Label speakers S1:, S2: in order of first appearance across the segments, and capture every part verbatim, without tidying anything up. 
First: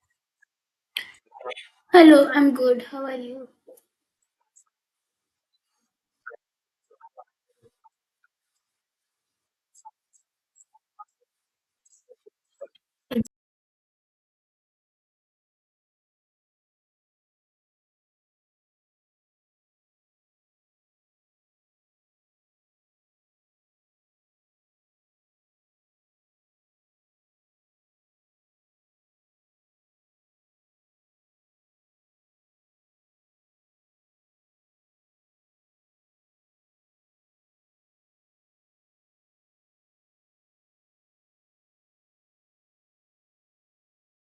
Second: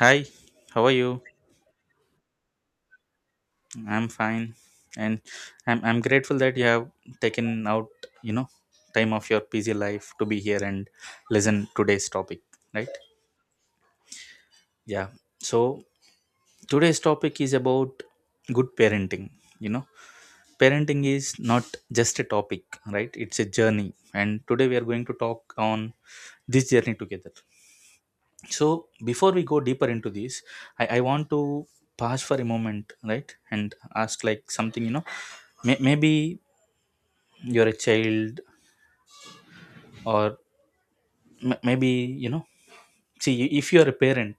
S1: Hi, how are you?
S2: Hello, I'm good. How are you?
S1: I'm fine, and I'm I'm grateful that you have taken out you know time of your busy life to be here and listen today's topic, right? Yeah. So today's topic is about good parenting. You know, parenting is not just a topic, right? It's a journey, and today we are going to talk on this journey together. So before we go deeper into this i, I want to pause for a moment, right, and ask like something, you know, may, maybe you're a child or m- maybe, you know, see if you're a parent.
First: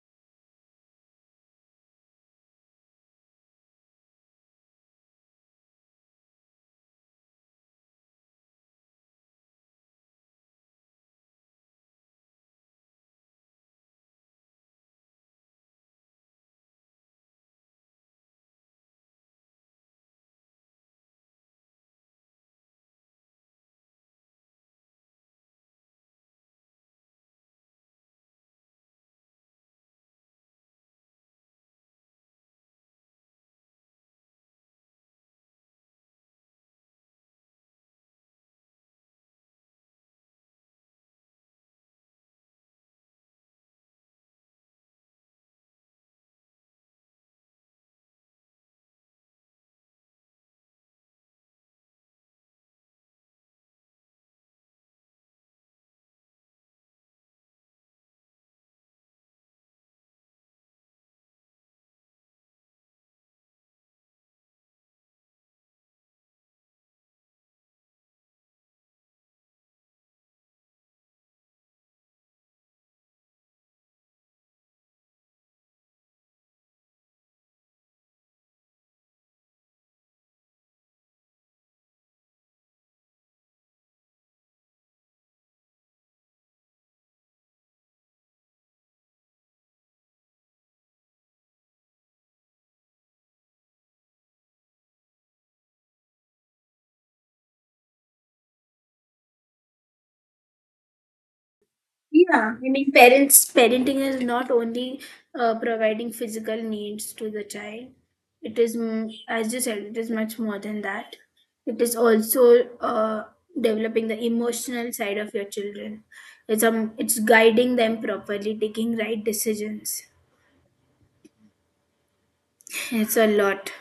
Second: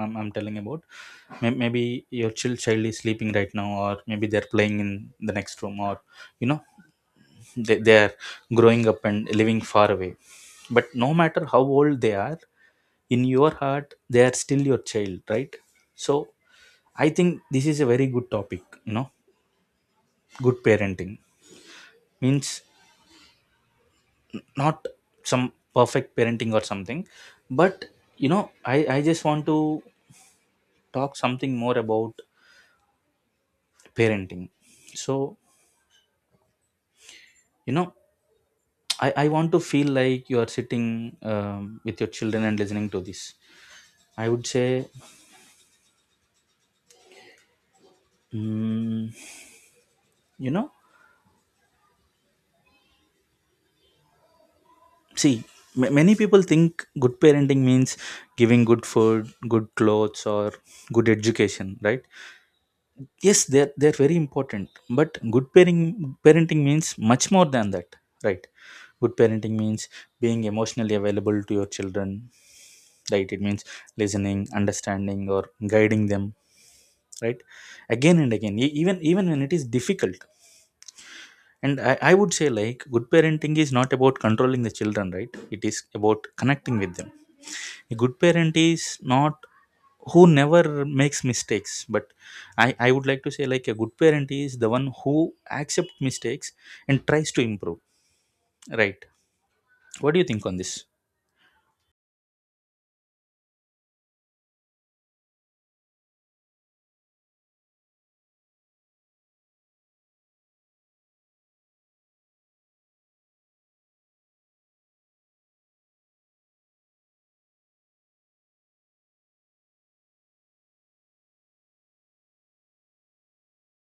S1: i'm, I'm telling about may- maybe your child child is sleeping right now, or maybe they're playing in the next room, or, you know, they, they're growing up and living far away. But no matter how old they are, in your heart they are still your child, right? So I think this is a very good topic. You know, good parenting means not some perfect parenting or something, but, you know, I, I just want to talk something more about parenting. So, you know, I, I want to feel like you are sitting um, with your children and listening to this. I would say, mm, you know, see, m- many people think good parenting means giving good food, good clothes, or good education, right? Yes, they're they're very important, but good parenting parenting means much more than that, right? Good parenting means being emotionally available to your children. Right, it means listening, understanding, or guiding them, right, again and again, e- even even when it is difficult. And I, I would say like good parenting is not about controlling the children, right, it is about connecting with them. A good parent is not who never makes mistakes, but i i would like to say like a good parent is the one who accepts mistakes and tries to improve, right? What do you think on this?
S2: Yeah. I mean, parents parenting is not only uh, providing physical needs to the child. It is, m- as you said, it is much more than that. It is also uh, developing the emotional side of your children. It's um, it's guiding them properly, taking right decisions. It's a lot.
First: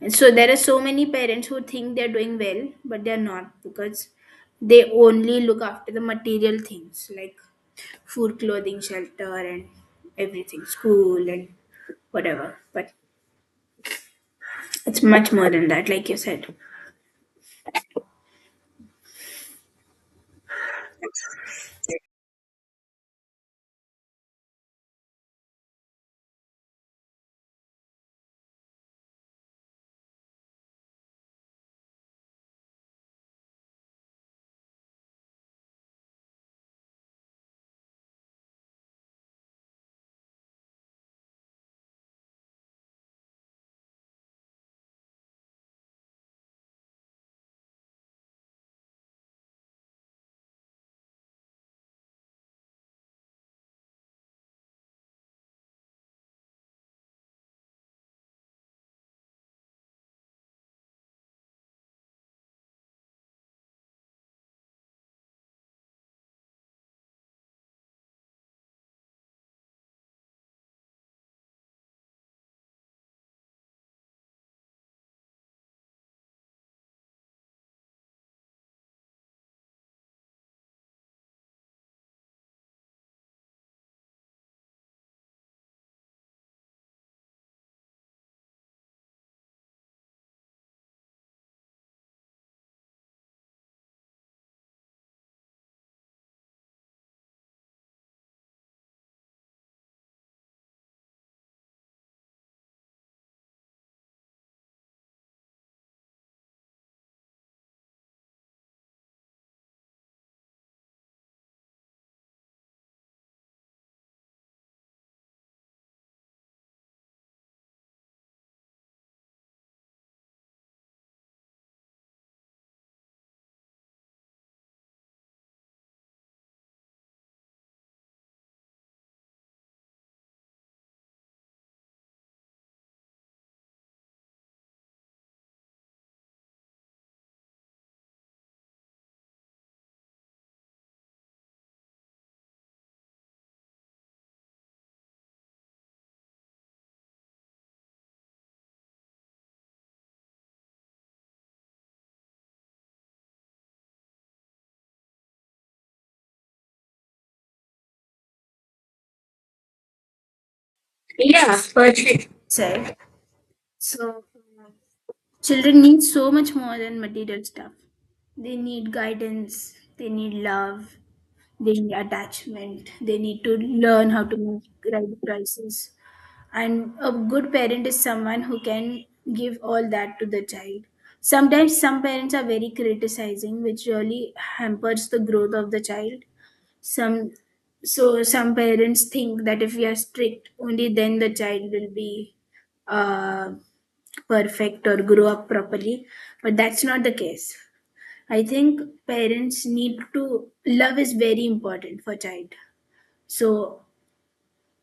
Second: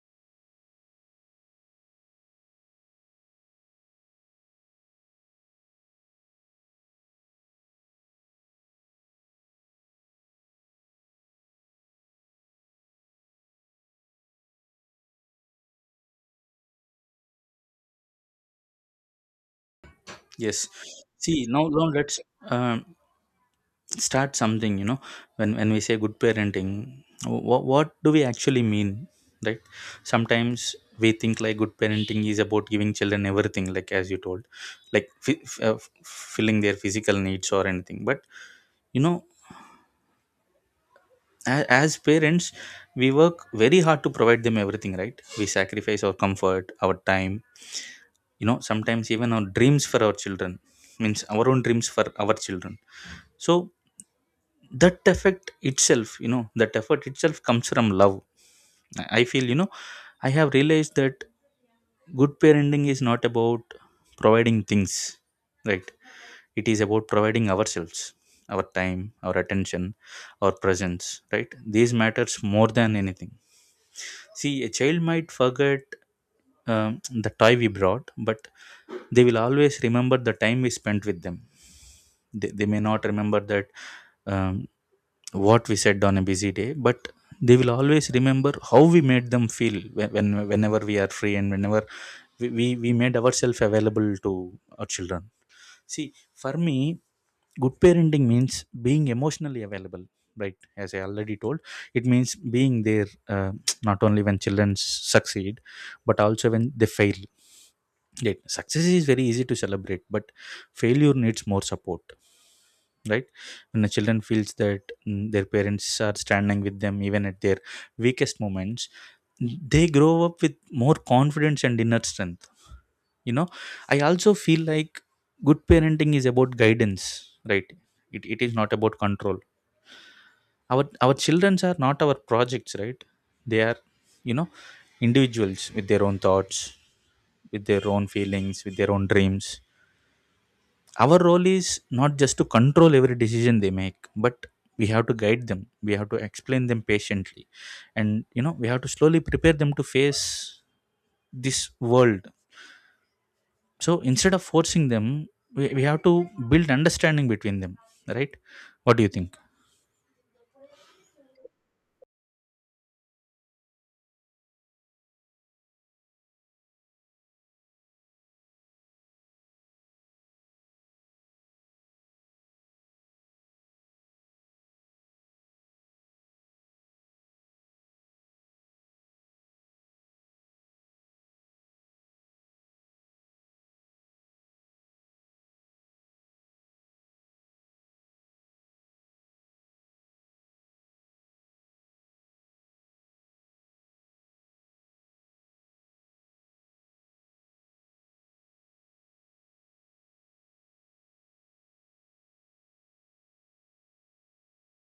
S2: And so there are so many parents who think they're doing well, but they're not because they only look after the material things like food, clothing, shelter, and everything, school, and whatever. But it's much more than that, like you said.
S1: Yes, see, now now let's um, start something, you know. When when we say good parenting, what what do we actually mean, right? Sometimes we think like good parenting is about giving children everything, like as you told, like f- f- uh, f- filling their physical needs or anything. But, you know, a- as parents, we work very hard to provide them everything, right? We sacrifice our comfort, our time, you know, sometimes even our dreams for our children, means our own dreams for our children. So that effect itself, you know, that effort itself comes from love. I I feel, you know, I have realized that good parenting is not about providing things, right? It is about providing ourselves, our time, our attention, our presence, right? These matters more than anything. See, a child might forget um, the toy we brought, but they will always remember the time we spent with them. They, they may not remember that um, what we said on a busy day, but they will always remember how we made them feel when, when whenever we are free and whenever we, we, we made ourselves available to our children. See, for me, good parenting means being emotionally available, right? As I already told, it means being there uh, not only when children succeed, but also when they fail. Right? Success is very easy to celebrate, but failure needs more support, right? When the children feels that mm, their parents are standing with them even at their weakest moments, they grow up with more confidence and inner strength. You know, I also feel like good parenting is about guidance, right? It, it is not about control. Our our children are not our projects, right? They are, you know, individuals with their own thoughts, with their own feelings, with their own dreams. Our role is not just to control every decision they make, but we have to guide them, we have to explain them patiently, and, you know, we have to slowly prepare them to face this world. So instead of forcing them, we, we have to build understanding between them, right? What do you think?
S2: Yeah, perfect. Said so, uh, children need so much more than material stuff. They need guidance. They need love. They need attachment. They need to learn how to manage crisis. And a good parent is someone who can give all that to the child. Sometimes some parents are very criticizing, which really hampers the growth of the child. Some so some parents think that if we are strict, only then the child will be uh, perfect or grow up properly. But that's not the case. I think parents need to love is very important for child. So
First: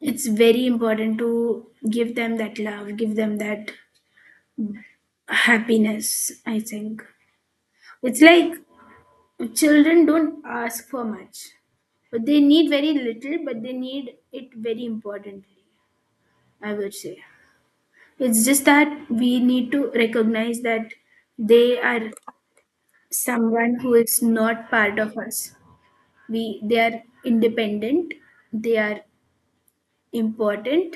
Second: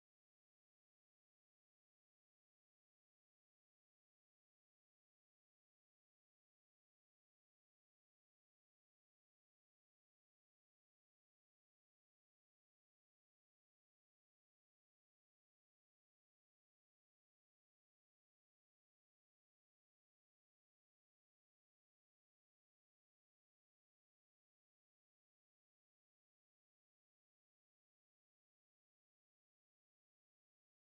S2: it's very important to give them that love, give them that happiness. I think it's like children don't ask for much, but they need very little, but they need it very importantly, I would say. It's just that we need to recognize that they are someone who is not part of us. We they are independent, they are important.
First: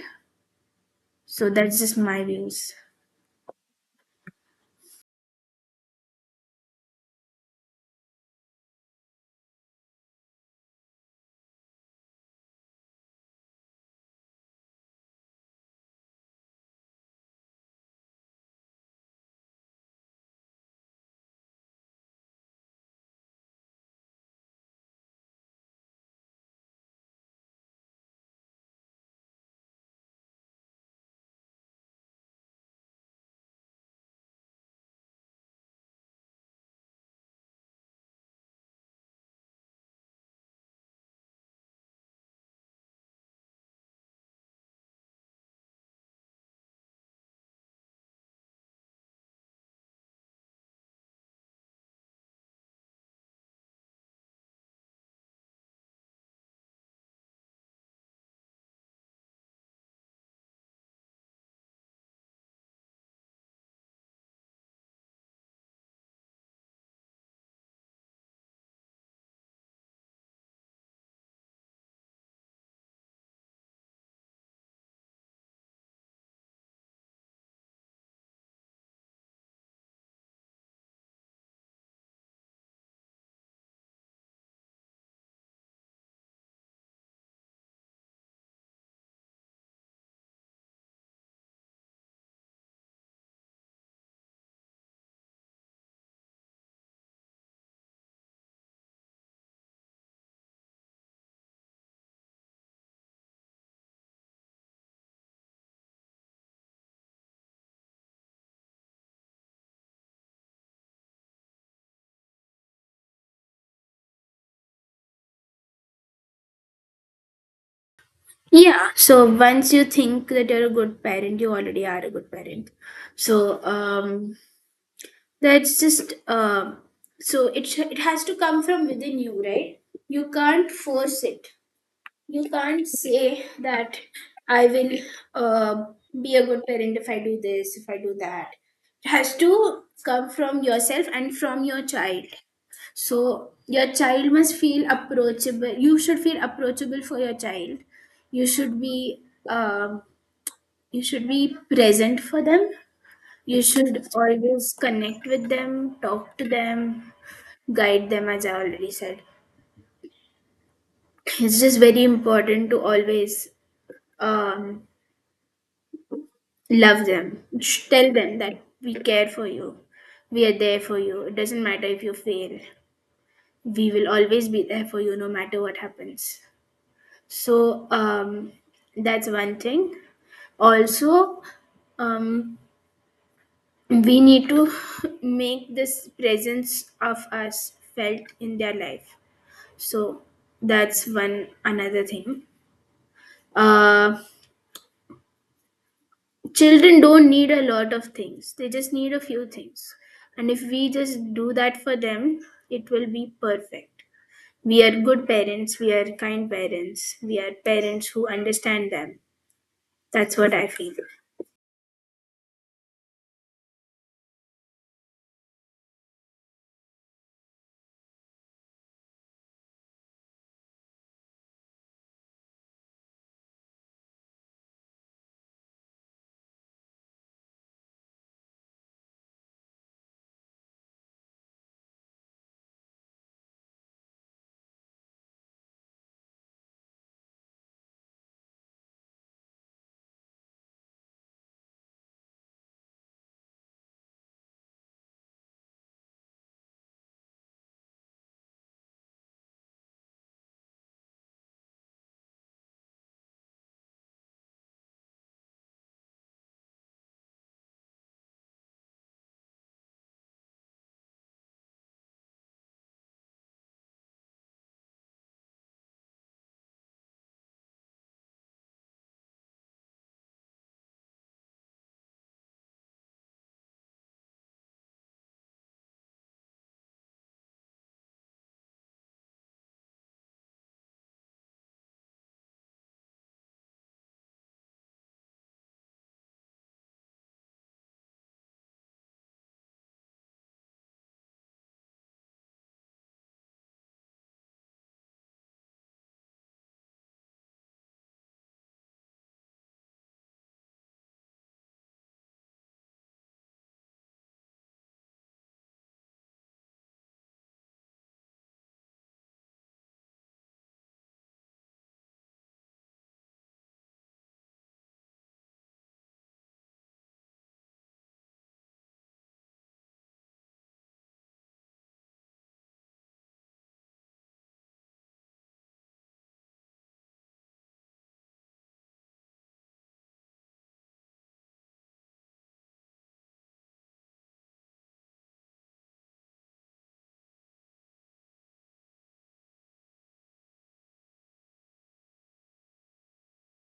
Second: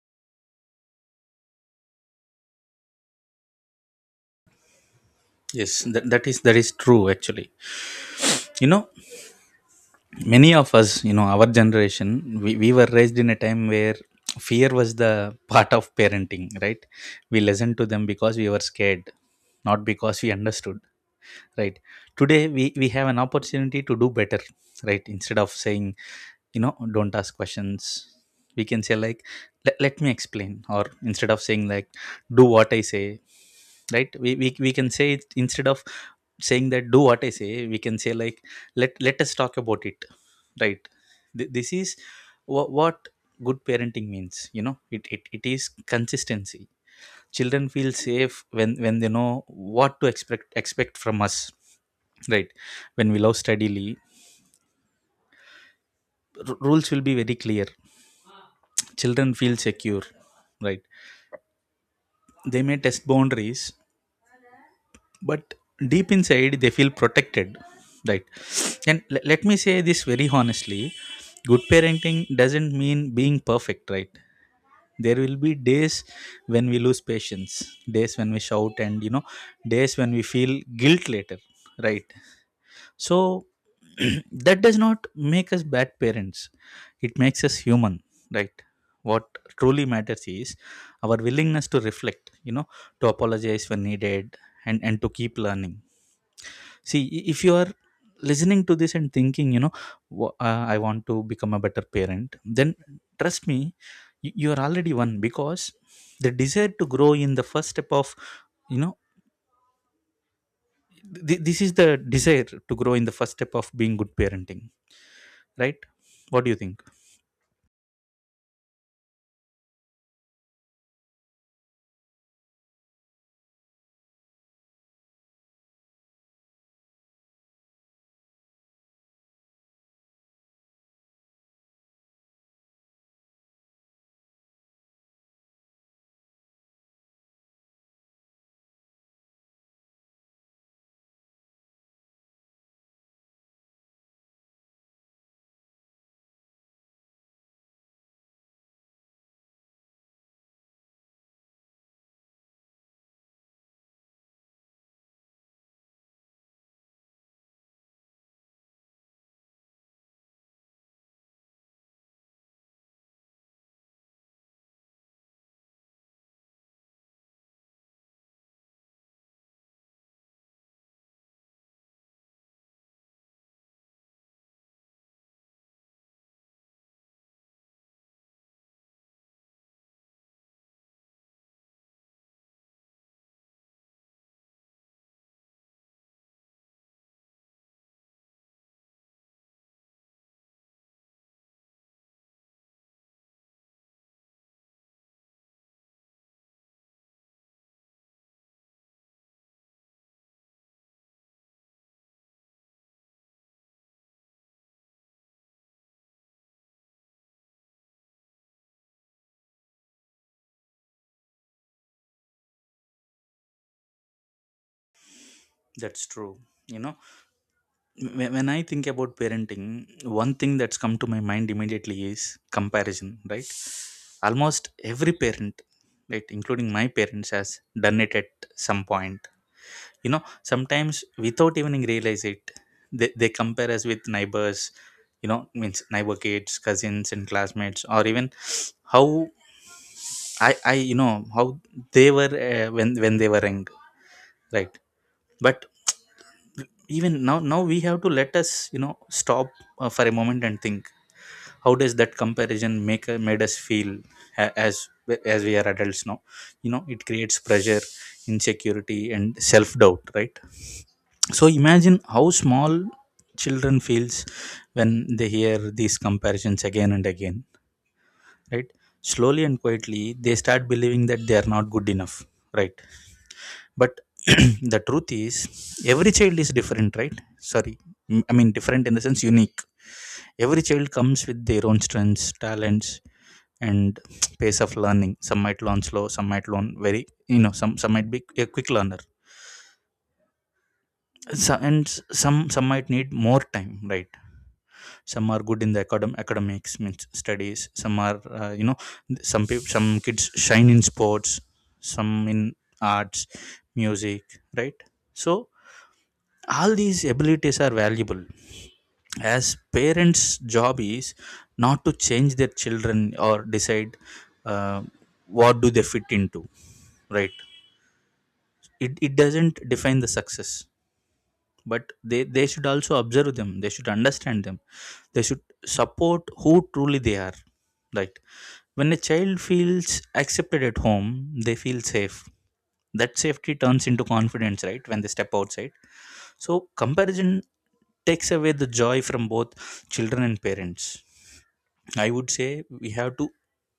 S2: So that's just my views.
S1: Yes, that, that is that is true actually. You know, many of us, you know, our generation, we, we were raised in a time where fear was the part of parenting, right? We listened to them because we were scared, not because we understood, right? Today we, we have an opportunity to do better, right? Instead of saying, you know, don't ask questions, we can say like let, let me explain. Or instead of saying like do what I say, right, we, we we can say it. Instead of saying that do what I say, we can say like let let us talk about it, right? Th- this is what, what good parenting means. You know, it, it it is consistency. Children feel safe when when they know what to expect expect from us, right? When we love steadily, r- rules will be very clear. Children feel secure, right? They may test boundaries, but deep inside they feel protected, right? And l- let me say this very honestly, good parenting doesn't mean being perfect, right? There will be days when we lose patience, days when we shout, and, you know, days when we feel guilt later, right? So that does not make us bad parents, it makes us human, right? What truly matters is our willingness to reflect, you know, to apologize when needed, and and to keep learning. See, i- if you are listening to this and thinking, you know, "Wha- uh, I want to become a better parent," then trust me, you, you are already one, because the desire to grow in the first step of, you know, th- this is the desire to grow in the first step of being good parenting, right? What do you think?
S2: Yeah, so once you think that you're a good parent, you already are a good parent. So um, that's just uh, so it sh- it has to come from within you, right? You can't force it. You can't say that I will uh, be a good parent if I do this, if I do that. It has to come from yourself and from your child. So your child must feel approachable. You should feel approachable for your child. You should be um, you should be present for them. You should always connect with them, talk to them, guide them. As I already said, it's just very important to always um, love them. Sh- Tell them that we care for you. We are there for you. It doesn't matter if you fail. We will always be there for you, no matter what happens. So um, that's one thing. Also, um, we need to make this presence of us felt in their life. So that's one another thing. Uh, children don't need a lot of things, they just need a few things. And if we just do that for them, it will be perfect. We are good parents, we are kind parents, we are parents who understand them. That's what I feel.
S1: That's true. You know, wh- when I think about parenting, one thing that's come to my mind immediately is comparison, right? Almost every parent, right, including my parents, has done it at some point. You know, sometimes without even realize it, they, they compare us with neighbors, you know, means neighbor kids, cousins, and classmates, or even how I, I you know, how they were uh, when, when they were young, right? But even now now we have to let us, you know, stop uh, for a moment and think how does that comparison make uh, made us feel, a- as as we are adults now. You know, it creates pressure, insecurity, and self doubt, right? So imagine how small children feels when they hear these comparisons again and again, right? Slowly and quietly they start believing that they are not good enough, right? But the truth is every child is different, right? Sorry. Mm, I mean different in the sense unique. Every child comes with their own strengths, talents, and pace of learning. Some might learn slow, some might learn very, you know, some some might be a quick learner. So, and s- some some might need more time, right? Some are good in the academ- academics, means studies. Some are, uh, you know, some people some kids shine in sports, some in arts, music, right? So all these abilities are valuable. As parents, job is not to change their children or decide uh, what do they fit into, right? It, it doesn't define the success, but they, they should also observe them, they should understand them, they should support who truly they are, right? When a child feels accepted at home, they feel safe. That safety turns into confidence, right, when they step outside. So comparison takes away the joy from both children and parents. I would say we have to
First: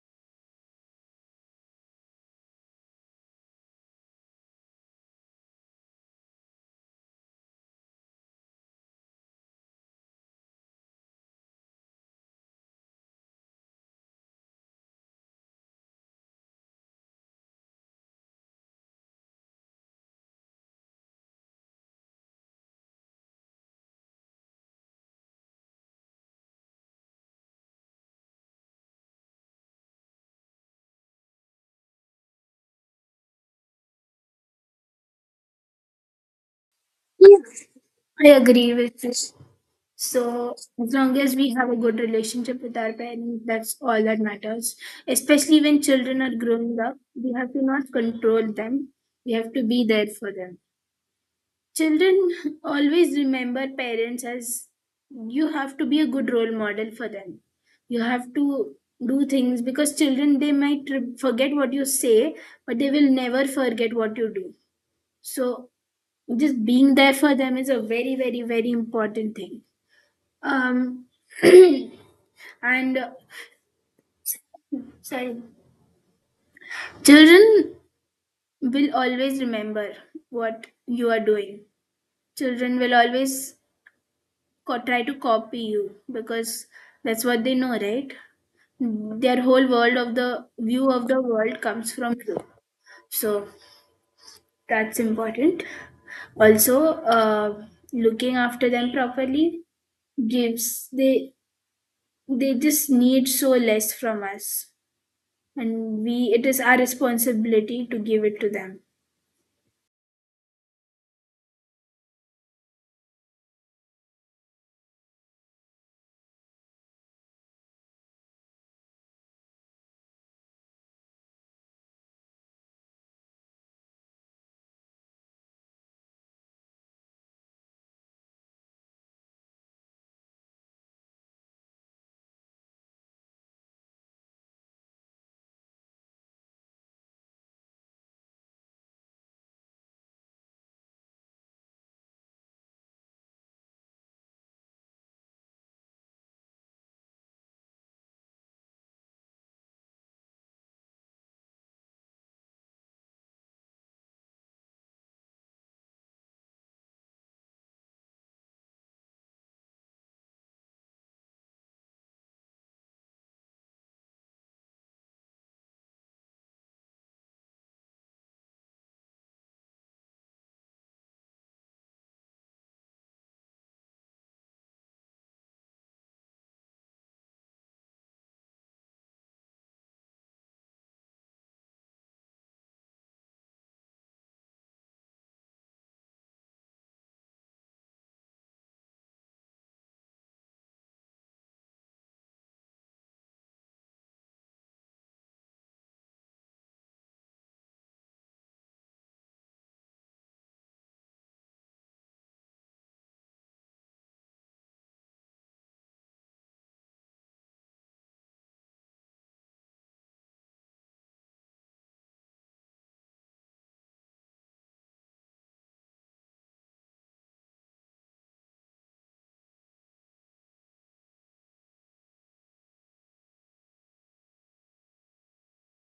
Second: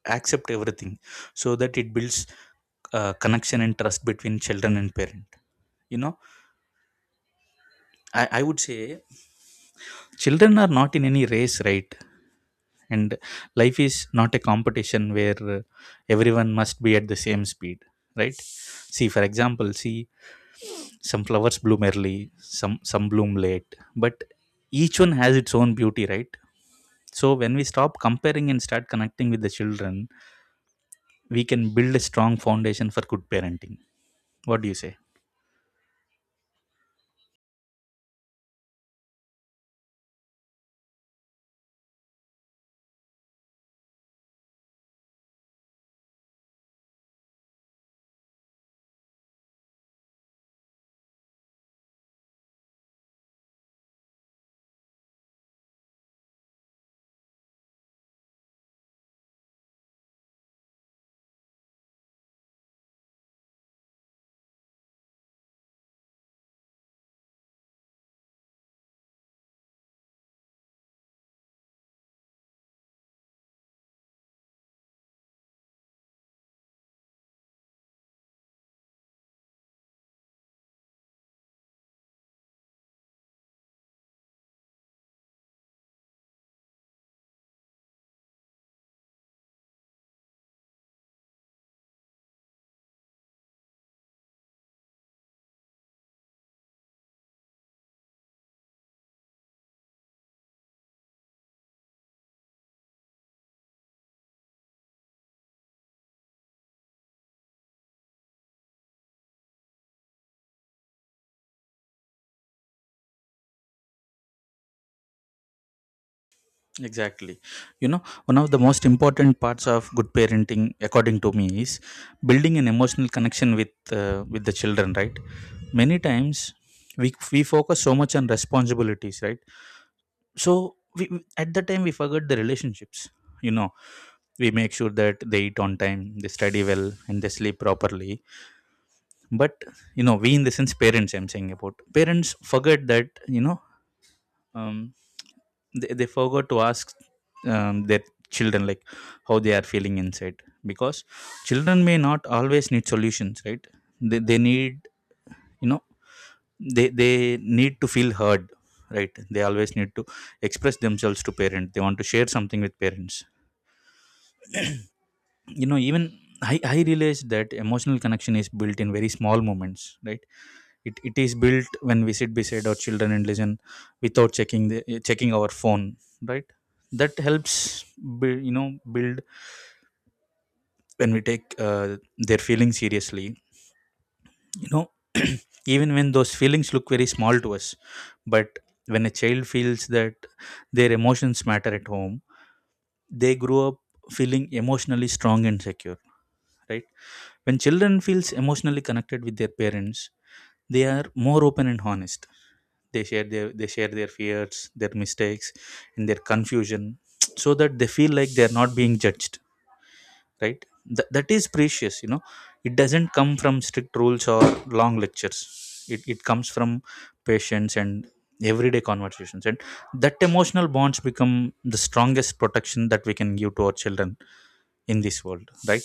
S1: accept everything so that it builds uh, connection and trust between children and parent. You know, I, I would say children are not in any race, right? And life is not a competition where uh, everyone must be at the same speed, right? See, for example, see, some flowers bloom early, some some bloom late, but each one has its own beauty, right? So when we stop comparing and start connecting with the children, we can build a strong foundation for good parenting. What do you say?
S2: Yes. I agree with you. So, as long as we have a good relationship with our parents, that's all that matters. Especially when children are growing up, we have to not control them, we have to be there for them. Children always remember parents as you have to be a good role model for them. You have to do things because children they might re- forget what you say, but they will never forget what you do. So, just being there for them is a very, very, very important thing. Um, And uh, sorry, children will always remember what you are doing. Children will always co- try to copy you because that's what they know, right? Their whole world of the view of the world comes from you. So that's important. Also, uh, looking after them properly gives they they just need so less from us, and we it is our responsibility to give it to them.
S1: Exactly. You know, one of the most important parts of good parenting according to me is building an emotional connection with uh, with the children, right? Many times we we focus so much on responsibilities, right? So we we- at that time we forget the relationships. You know we make sure that they eat on time, they study well and they sleep properly. But, you know, we, in the sense parents, I'm saying about parents, forget that. you know um, they, they forgot to ask um, their children, like, how they are feeling inside. Because children may not always need solutions, right? They, they need, you know, they they need to feel heard. Right, they always need to express themselves to parent, they want to share something with parents, you know. Even i i realized that emotional connection is built in very small moments, right? It, it is built when we sit beside our children and listen without checking the checking our phone, right? That helps build, you know, build when we take uh, their feelings seriously, you know, even when those feelings look very small to us. But when a child feels that their emotions matter at home, they grow up feeling emotionally strong and secure, right? When children feels emotionally connected with their parents, they are more open and honest. They share their, they share their fears, their mistakes and their confusion. So that they feel like they're not being judged, right? Th- that is precious, you know. It doesn't come from strict rules or long lectures. It, it comes from patience and everyday conversations, and that emotional bonds become the strongest protection that we can give to our children in this world, right?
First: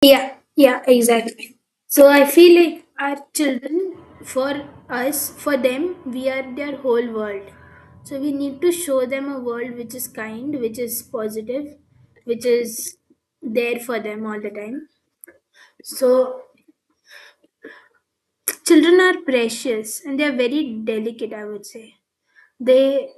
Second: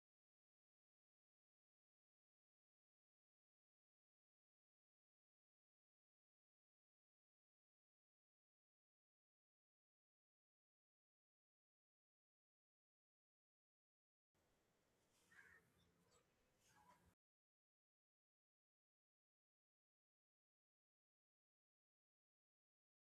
S2: Yeah, yeah, exactly. So I feel like our children, for us, for them, we are their whole world. So we need to show them a world which is kind, which is positive, which is there for them all the time. So children are precious and they are very delicate, I would say. They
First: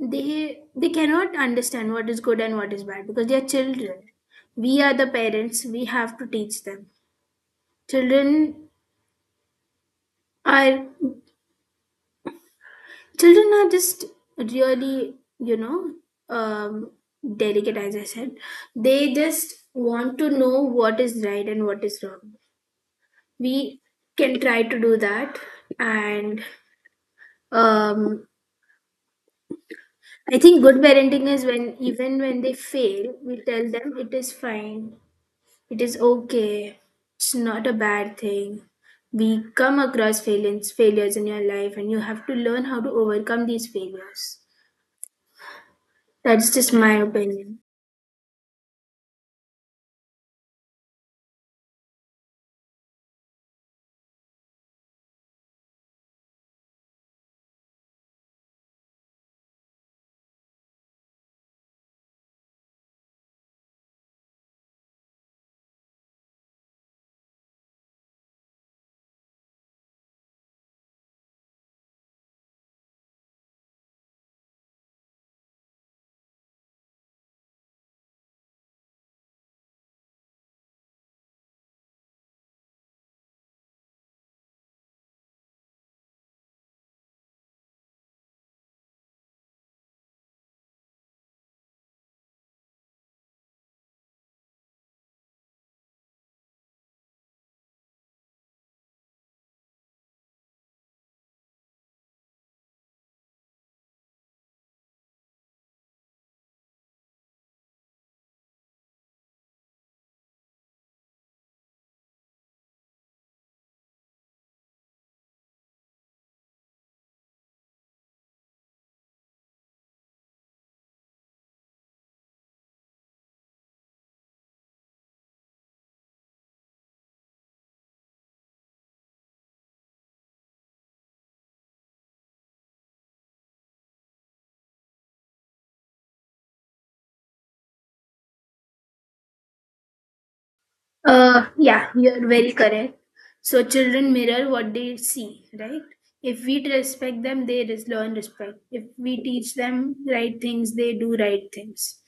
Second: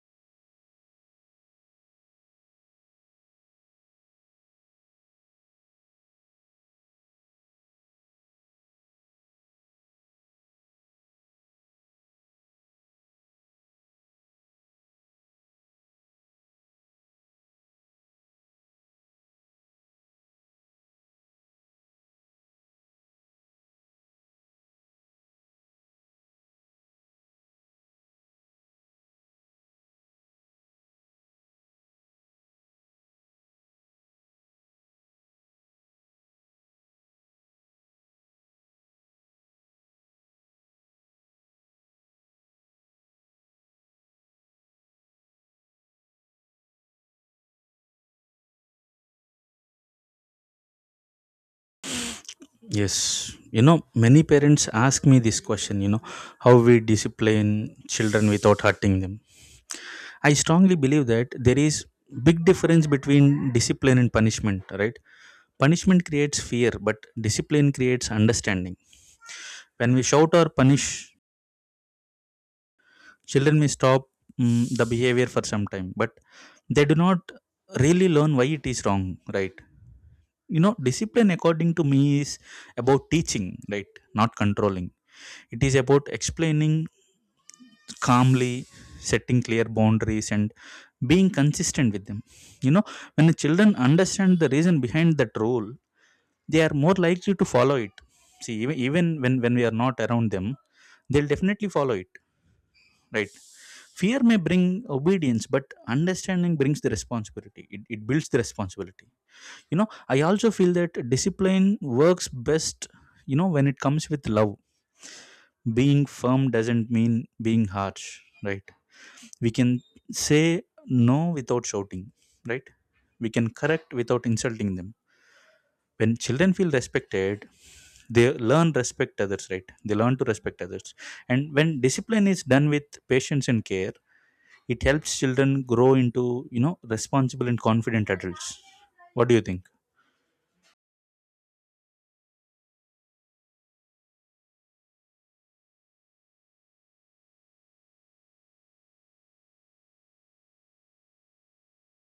S2: they they cannot understand what is good and what is bad because they are children. We are the parents, we have to teach them. Children are children are just really you know um delicate, as I said. They just want to know what is right and what is wrong. We can try to do that. And um I think good parenting is when, even when they fail, we tell them it is fine, it is okay, it's not a bad thing. We come across failures failures in your life and you have to learn how to overcome these failures. That's just my opinion.
S1: Yes, you know, many parents ask me this question, you know, how we discipline children without hurting them. I strongly believe that there is big difference between discipline and punishment, right? Punishment creates fear, but discipline creates understanding. When we shout or punish, children may stop mm, the behavior for some time, but they do not really learn why it is wrong, right? You know, discipline, according to me, is about teaching, right? Not controlling. It is about explaining calmly, setting clear boundaries and being consistent with them. You know, when the children understand the reason behind that rule, they are more likely to follow it. See, even, even when when we are not around them, they'll definitely follow it, right? Fear may bring obedience, but understanding brings the responsibility. It, it builds the responsibility, you know. I also feel that discipline works best, you know, when it comes with love. Being firm doesn't mean being harsh, right? We can say no without shouting, right? We can correct without insulting them. When children feel respected, they learn respect others, right? They learn to respect others. And when discipline is done with patience and care, it helps children grow into, you know, responsible and confident adults. What do you think?
S2: Uh, yeah, you're very correct. So children mirror what they see, right? If we respect them, they res- learn respect. If we teach them right things, they do right things.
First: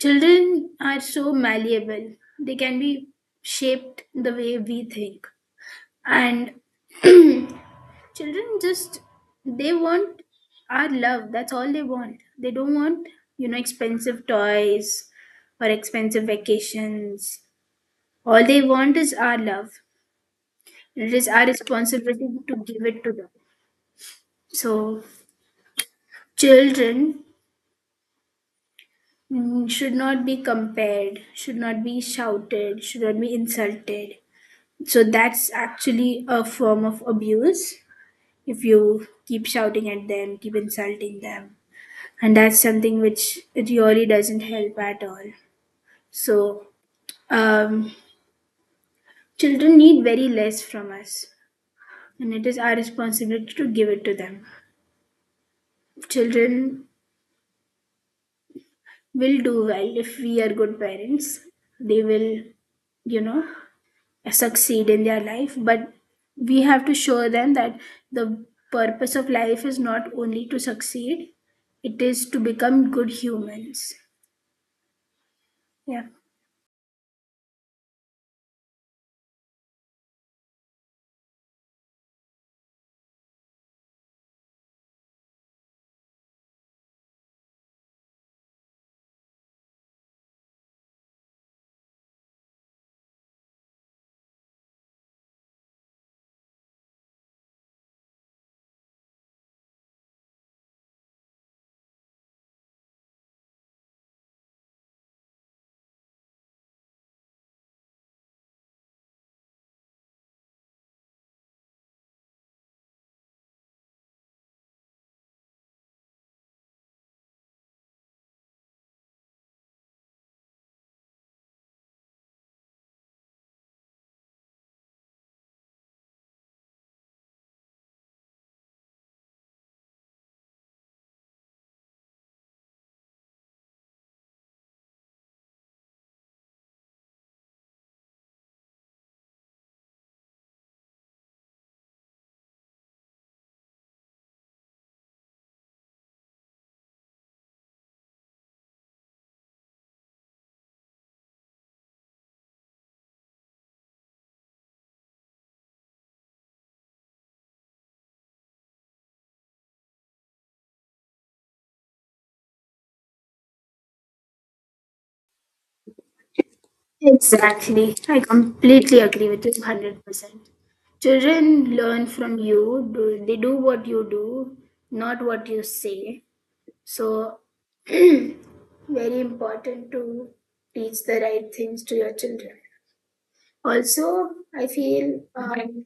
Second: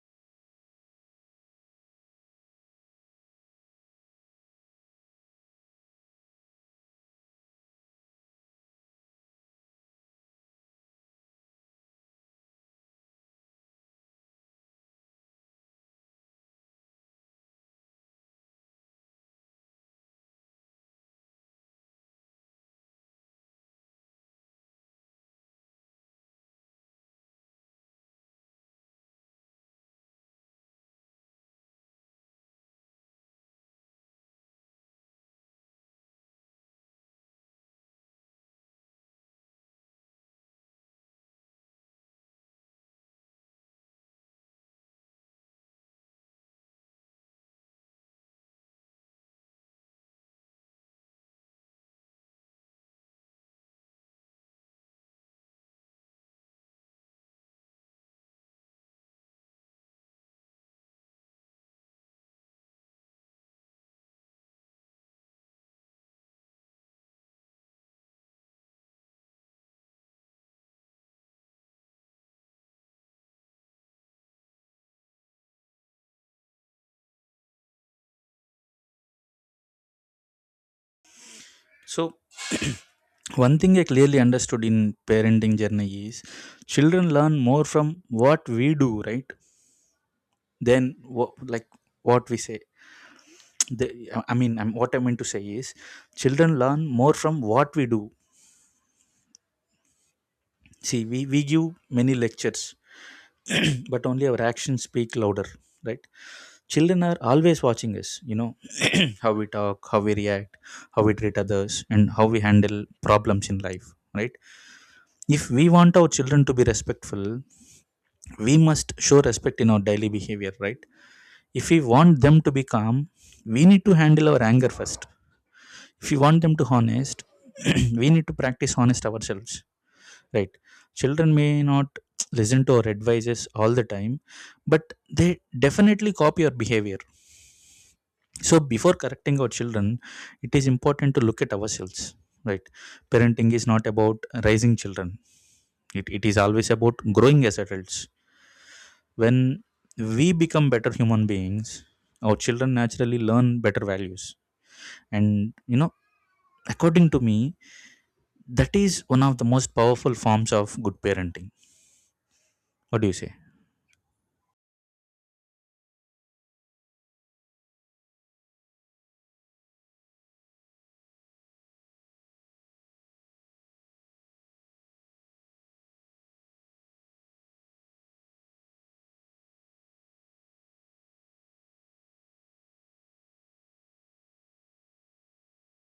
S2: Children are so malleable. They can be shaped the way we think. And children just, they want our love. That's all they want. They don't want, you know, expensive toys or expensive vacations. All they want is our love. And it is our responsibility to give it to them. So, children mm, should not be compared, should not be shouted, should not be insulted. So, that's actually a form of abuse if you keep shouting at them, keep insulting them. And that's something which it really doesn't help at all. So, um, children need very less from us, and it is our responsibility to give it to them. Children will do well if we are good parents. They will, you know, succeed in their life. But we have to show them that the purpose of life is not only to succeed, it is to become good humans. Yeah.
S1: So one thing I clearly understood in parenting journey is children learn more from what we do, right? Than what like what we say the I mean I'm, what I meant to say is children learn more from what we do. See, we, we give many lectures, but only our actions speak louder, right? Children are always watching us, you know. How we talk, how we react, how we treat others and how we handle problems in life, right? If we want our children to be respectful, we must show respect in our daily behavior, right? If we want them to be calm, we need to handle our anger first. If you want them to honest, we need to practice honest ourselves, right? Children may not listen to our advices all the time, but they definitely copy our behavior. So before correcting our children, it is important to look at ourselves, right? Parenting is not about raising children, it, it is always about growing as adults. When we become better human beings, our children naturally learn better values. And, you know, according to me, that is one of the most powerful forms of good parenting. What do you say?
S2: Exactly. I completely agree with you one hundred percent. Children learn from you, do, they do what you do, not what you say. So, very important to teach the right things to your children. Also, I feel um,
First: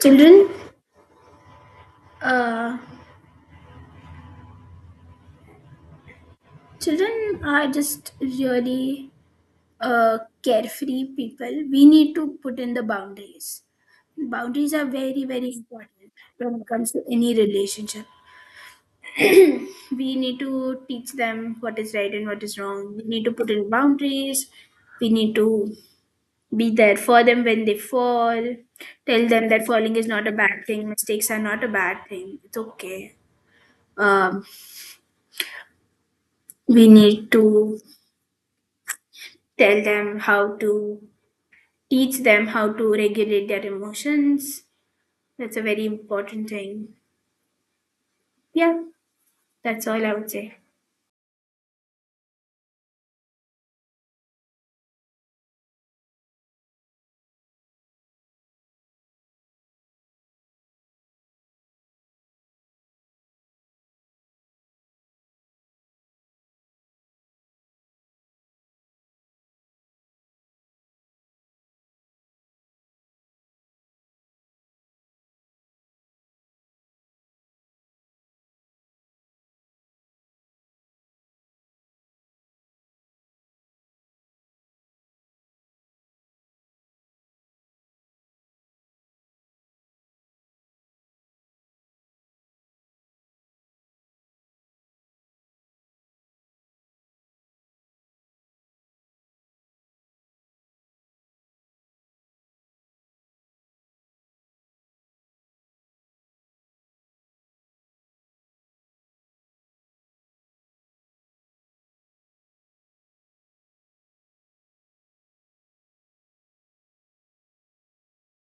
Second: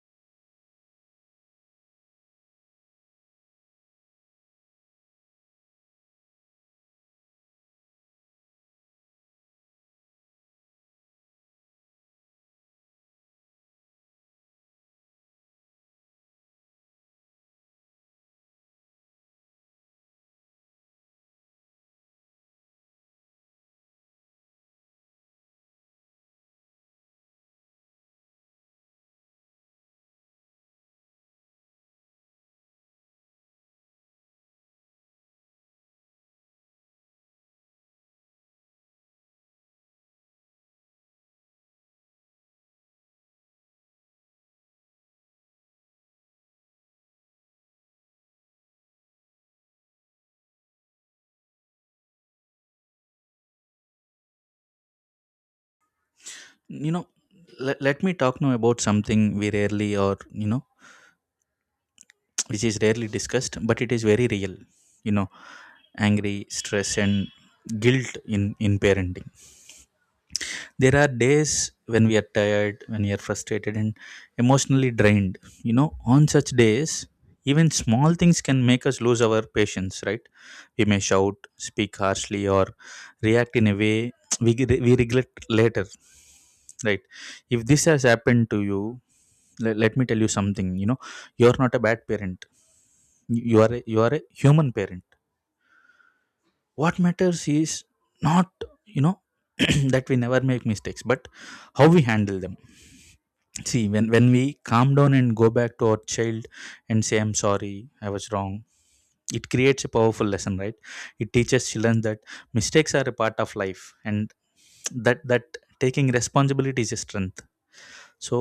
S2: children uh, children are just really uh, carefree people. We need to put in the boundaries. Boundaries are very very important when it comes to any relationship. We need to teach them what is right and what is wrong. We need to put in boundaries. We need to be there for them when they fall. Tell them that falling is not a bad thing. Mistakes are not a bad thing. It's okay. Um, we need to tell them how to teach them how to regulate their emotions. That's a very important thing. Yeah, that's all I would say.
S1: You know, let, let me talk now about something we rarely, or, you know, which is rarely discussed but it is very real, you know, angry stress and guilt in in parenting. There are days when we are tired, when we are frustrated and emotionally drained, you know. On such days, even small things can make us lose our patience, right? We may shout, speak harshly or react in a way we, we regret later, right? If this has happened to you, let, let me tell you something, you know, you're not a bad parent. You you are a, you are a human parent. What matters is not, you know, that we never make mistakes, but how we handle them. See, when when we calm down and go back to our child and say I'm sorry, I was wrong, it creates a powerful lesson, right? It teaches children that mistakes are a part of life, and that that taking responsibility is a strength. So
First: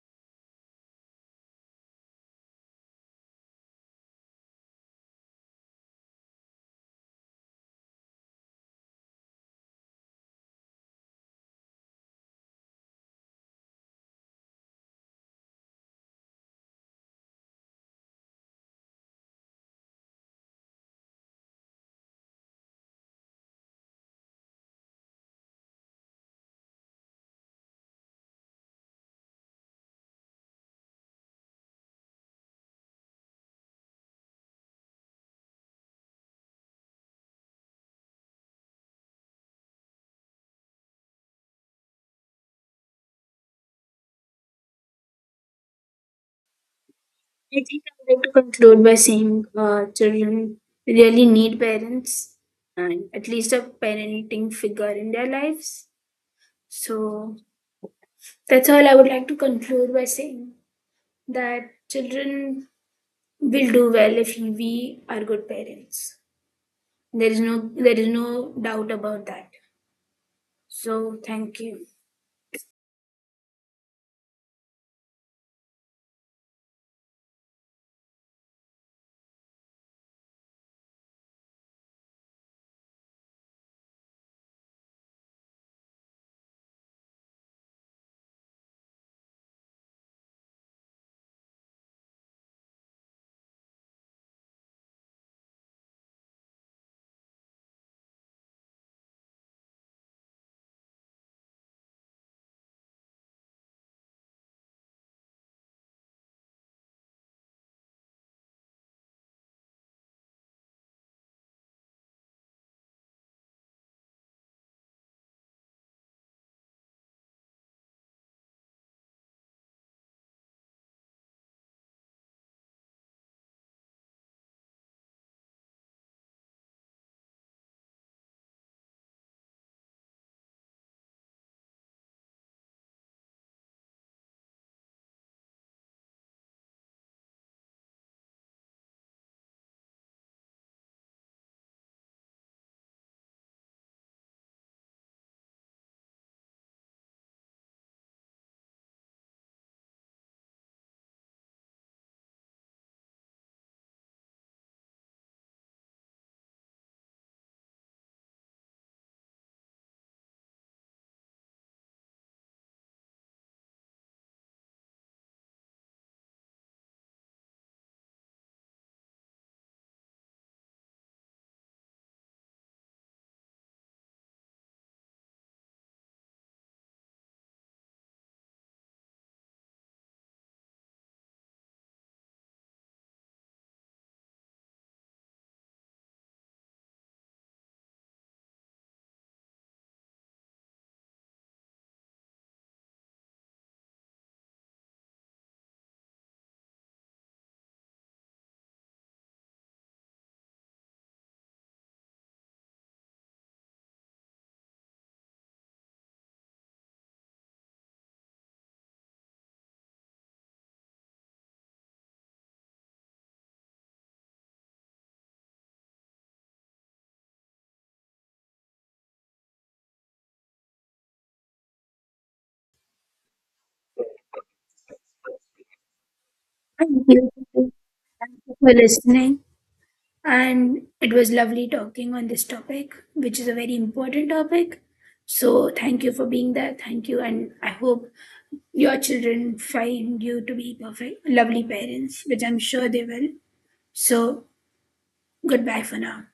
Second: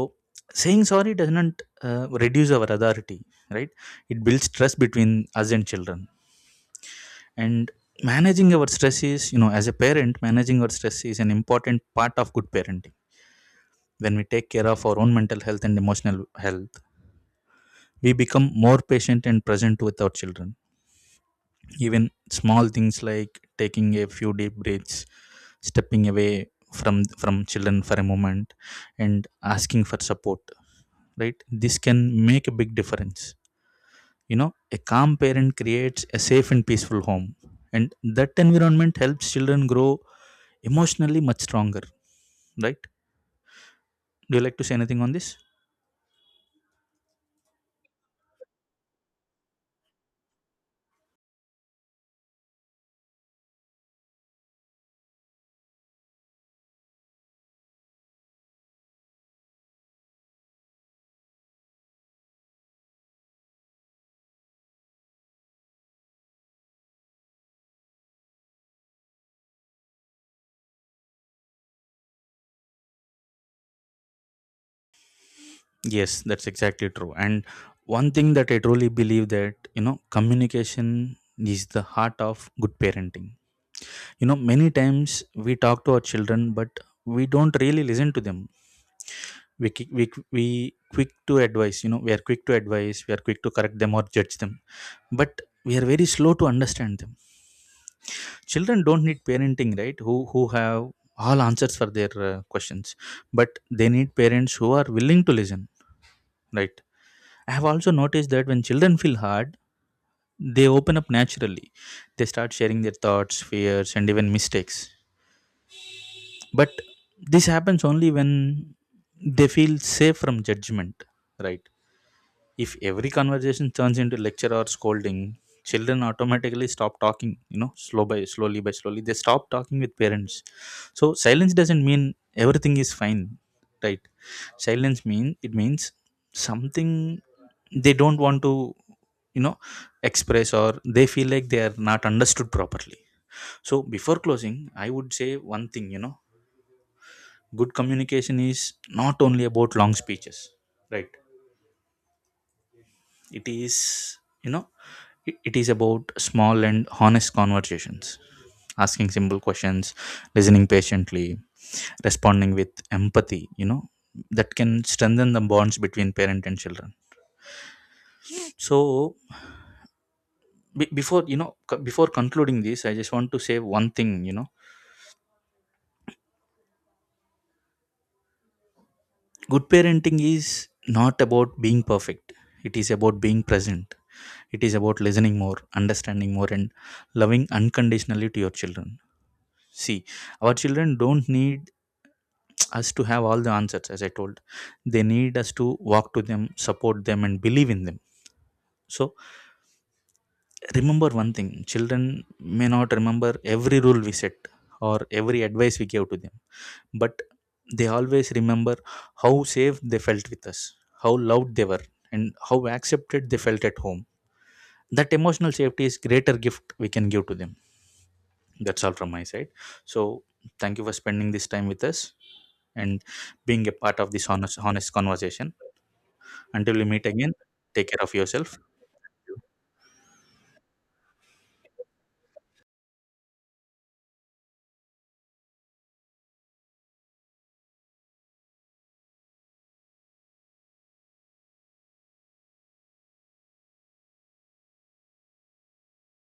S1: saying sorry doesn't uh, reduce our authority, right? It builds trust between us and children. And managing our stress is, you know, as a parent, managing our stress is an important part of good parenting. When we take care of our own mental health and emotional health, we become more patient and present with our children. Even small things like taking a few deep breaths, stepping away from from children for a moment, and asking for support, right, this can make a big difference. You know, a calm parent creates a safe and peaceful home, and that environment helps children grow emotionally much stronger, right? Do you like to say anything on this?
S2: I think I would like to conclude by saying uh, children really need parents, and at least a parenting figure in their lives. So that's all I would like to conclude by saying, that children will do well if we are good parents. there is no there is no doubt about that. So thank you.
S1: Yes, that's exactly true. And one thing that I truly believe that, you know, communication is the heart of good parenting. You know, many times we talk to our children, but we don't really listen to them. We qui- we, we quick to advise. You know, we are quick to advise, we are quick to correct them or judge them, but we are very slow to understand them. Children don't need parenting, right, who who have all answers for their uh, questions, but they need parents who are willing to listen, right? I have also noticed that when children feel hard, they open up naturally. They start sharing their thoughts, fears and even mistakes. But this happens only when they feel safe from judgment, right? If every conversation turns into lecture or scolding, children automatically stop talking, you know, slow by slowly by slowly. They stop talking with parents. So silence doesn't mean everything is fine, right? Silence mean it means something. They don't want to, you know, express, or they feel like they are not understood properly. So before closing, I would say one thing, you know, good communication is not only about long speeches, right? It is, you know, It it is about small and honest conversations, asking simple questions, listening patiently, responding with empathy, you know, that can strengthen the bonds between parent and children. So, be- before, you know, c- before concluding this, I just want to say one thing, you know, good parenting is not about being perfect, it is about being present. It is about listening more, understanding more, and loving unconditionally to your children. See, our children don't need us to have all the answers. As I told, they need us to walk to them, support them and believe in them. So remember one thing: children may not remember every rule we set or every advice we gave to them, but they always remember how safe they felt with us, how loved they were, and how accepted they felt at home. That emotional safety is greater gift we can give to them. That's all from my side. So thank you for spending this time with us and being a part of this honest honest conversation. Until we
S2: Thank
S1: meet
S2: you
S1: again, take care of yourself.
S2: for listening. And it was lovely talking on this topic, which is a very important topic. So thank you for being there. Thank you. And I hope your children find you to be perfect, lovely parents, which I'm sure they will. So goodbye for now.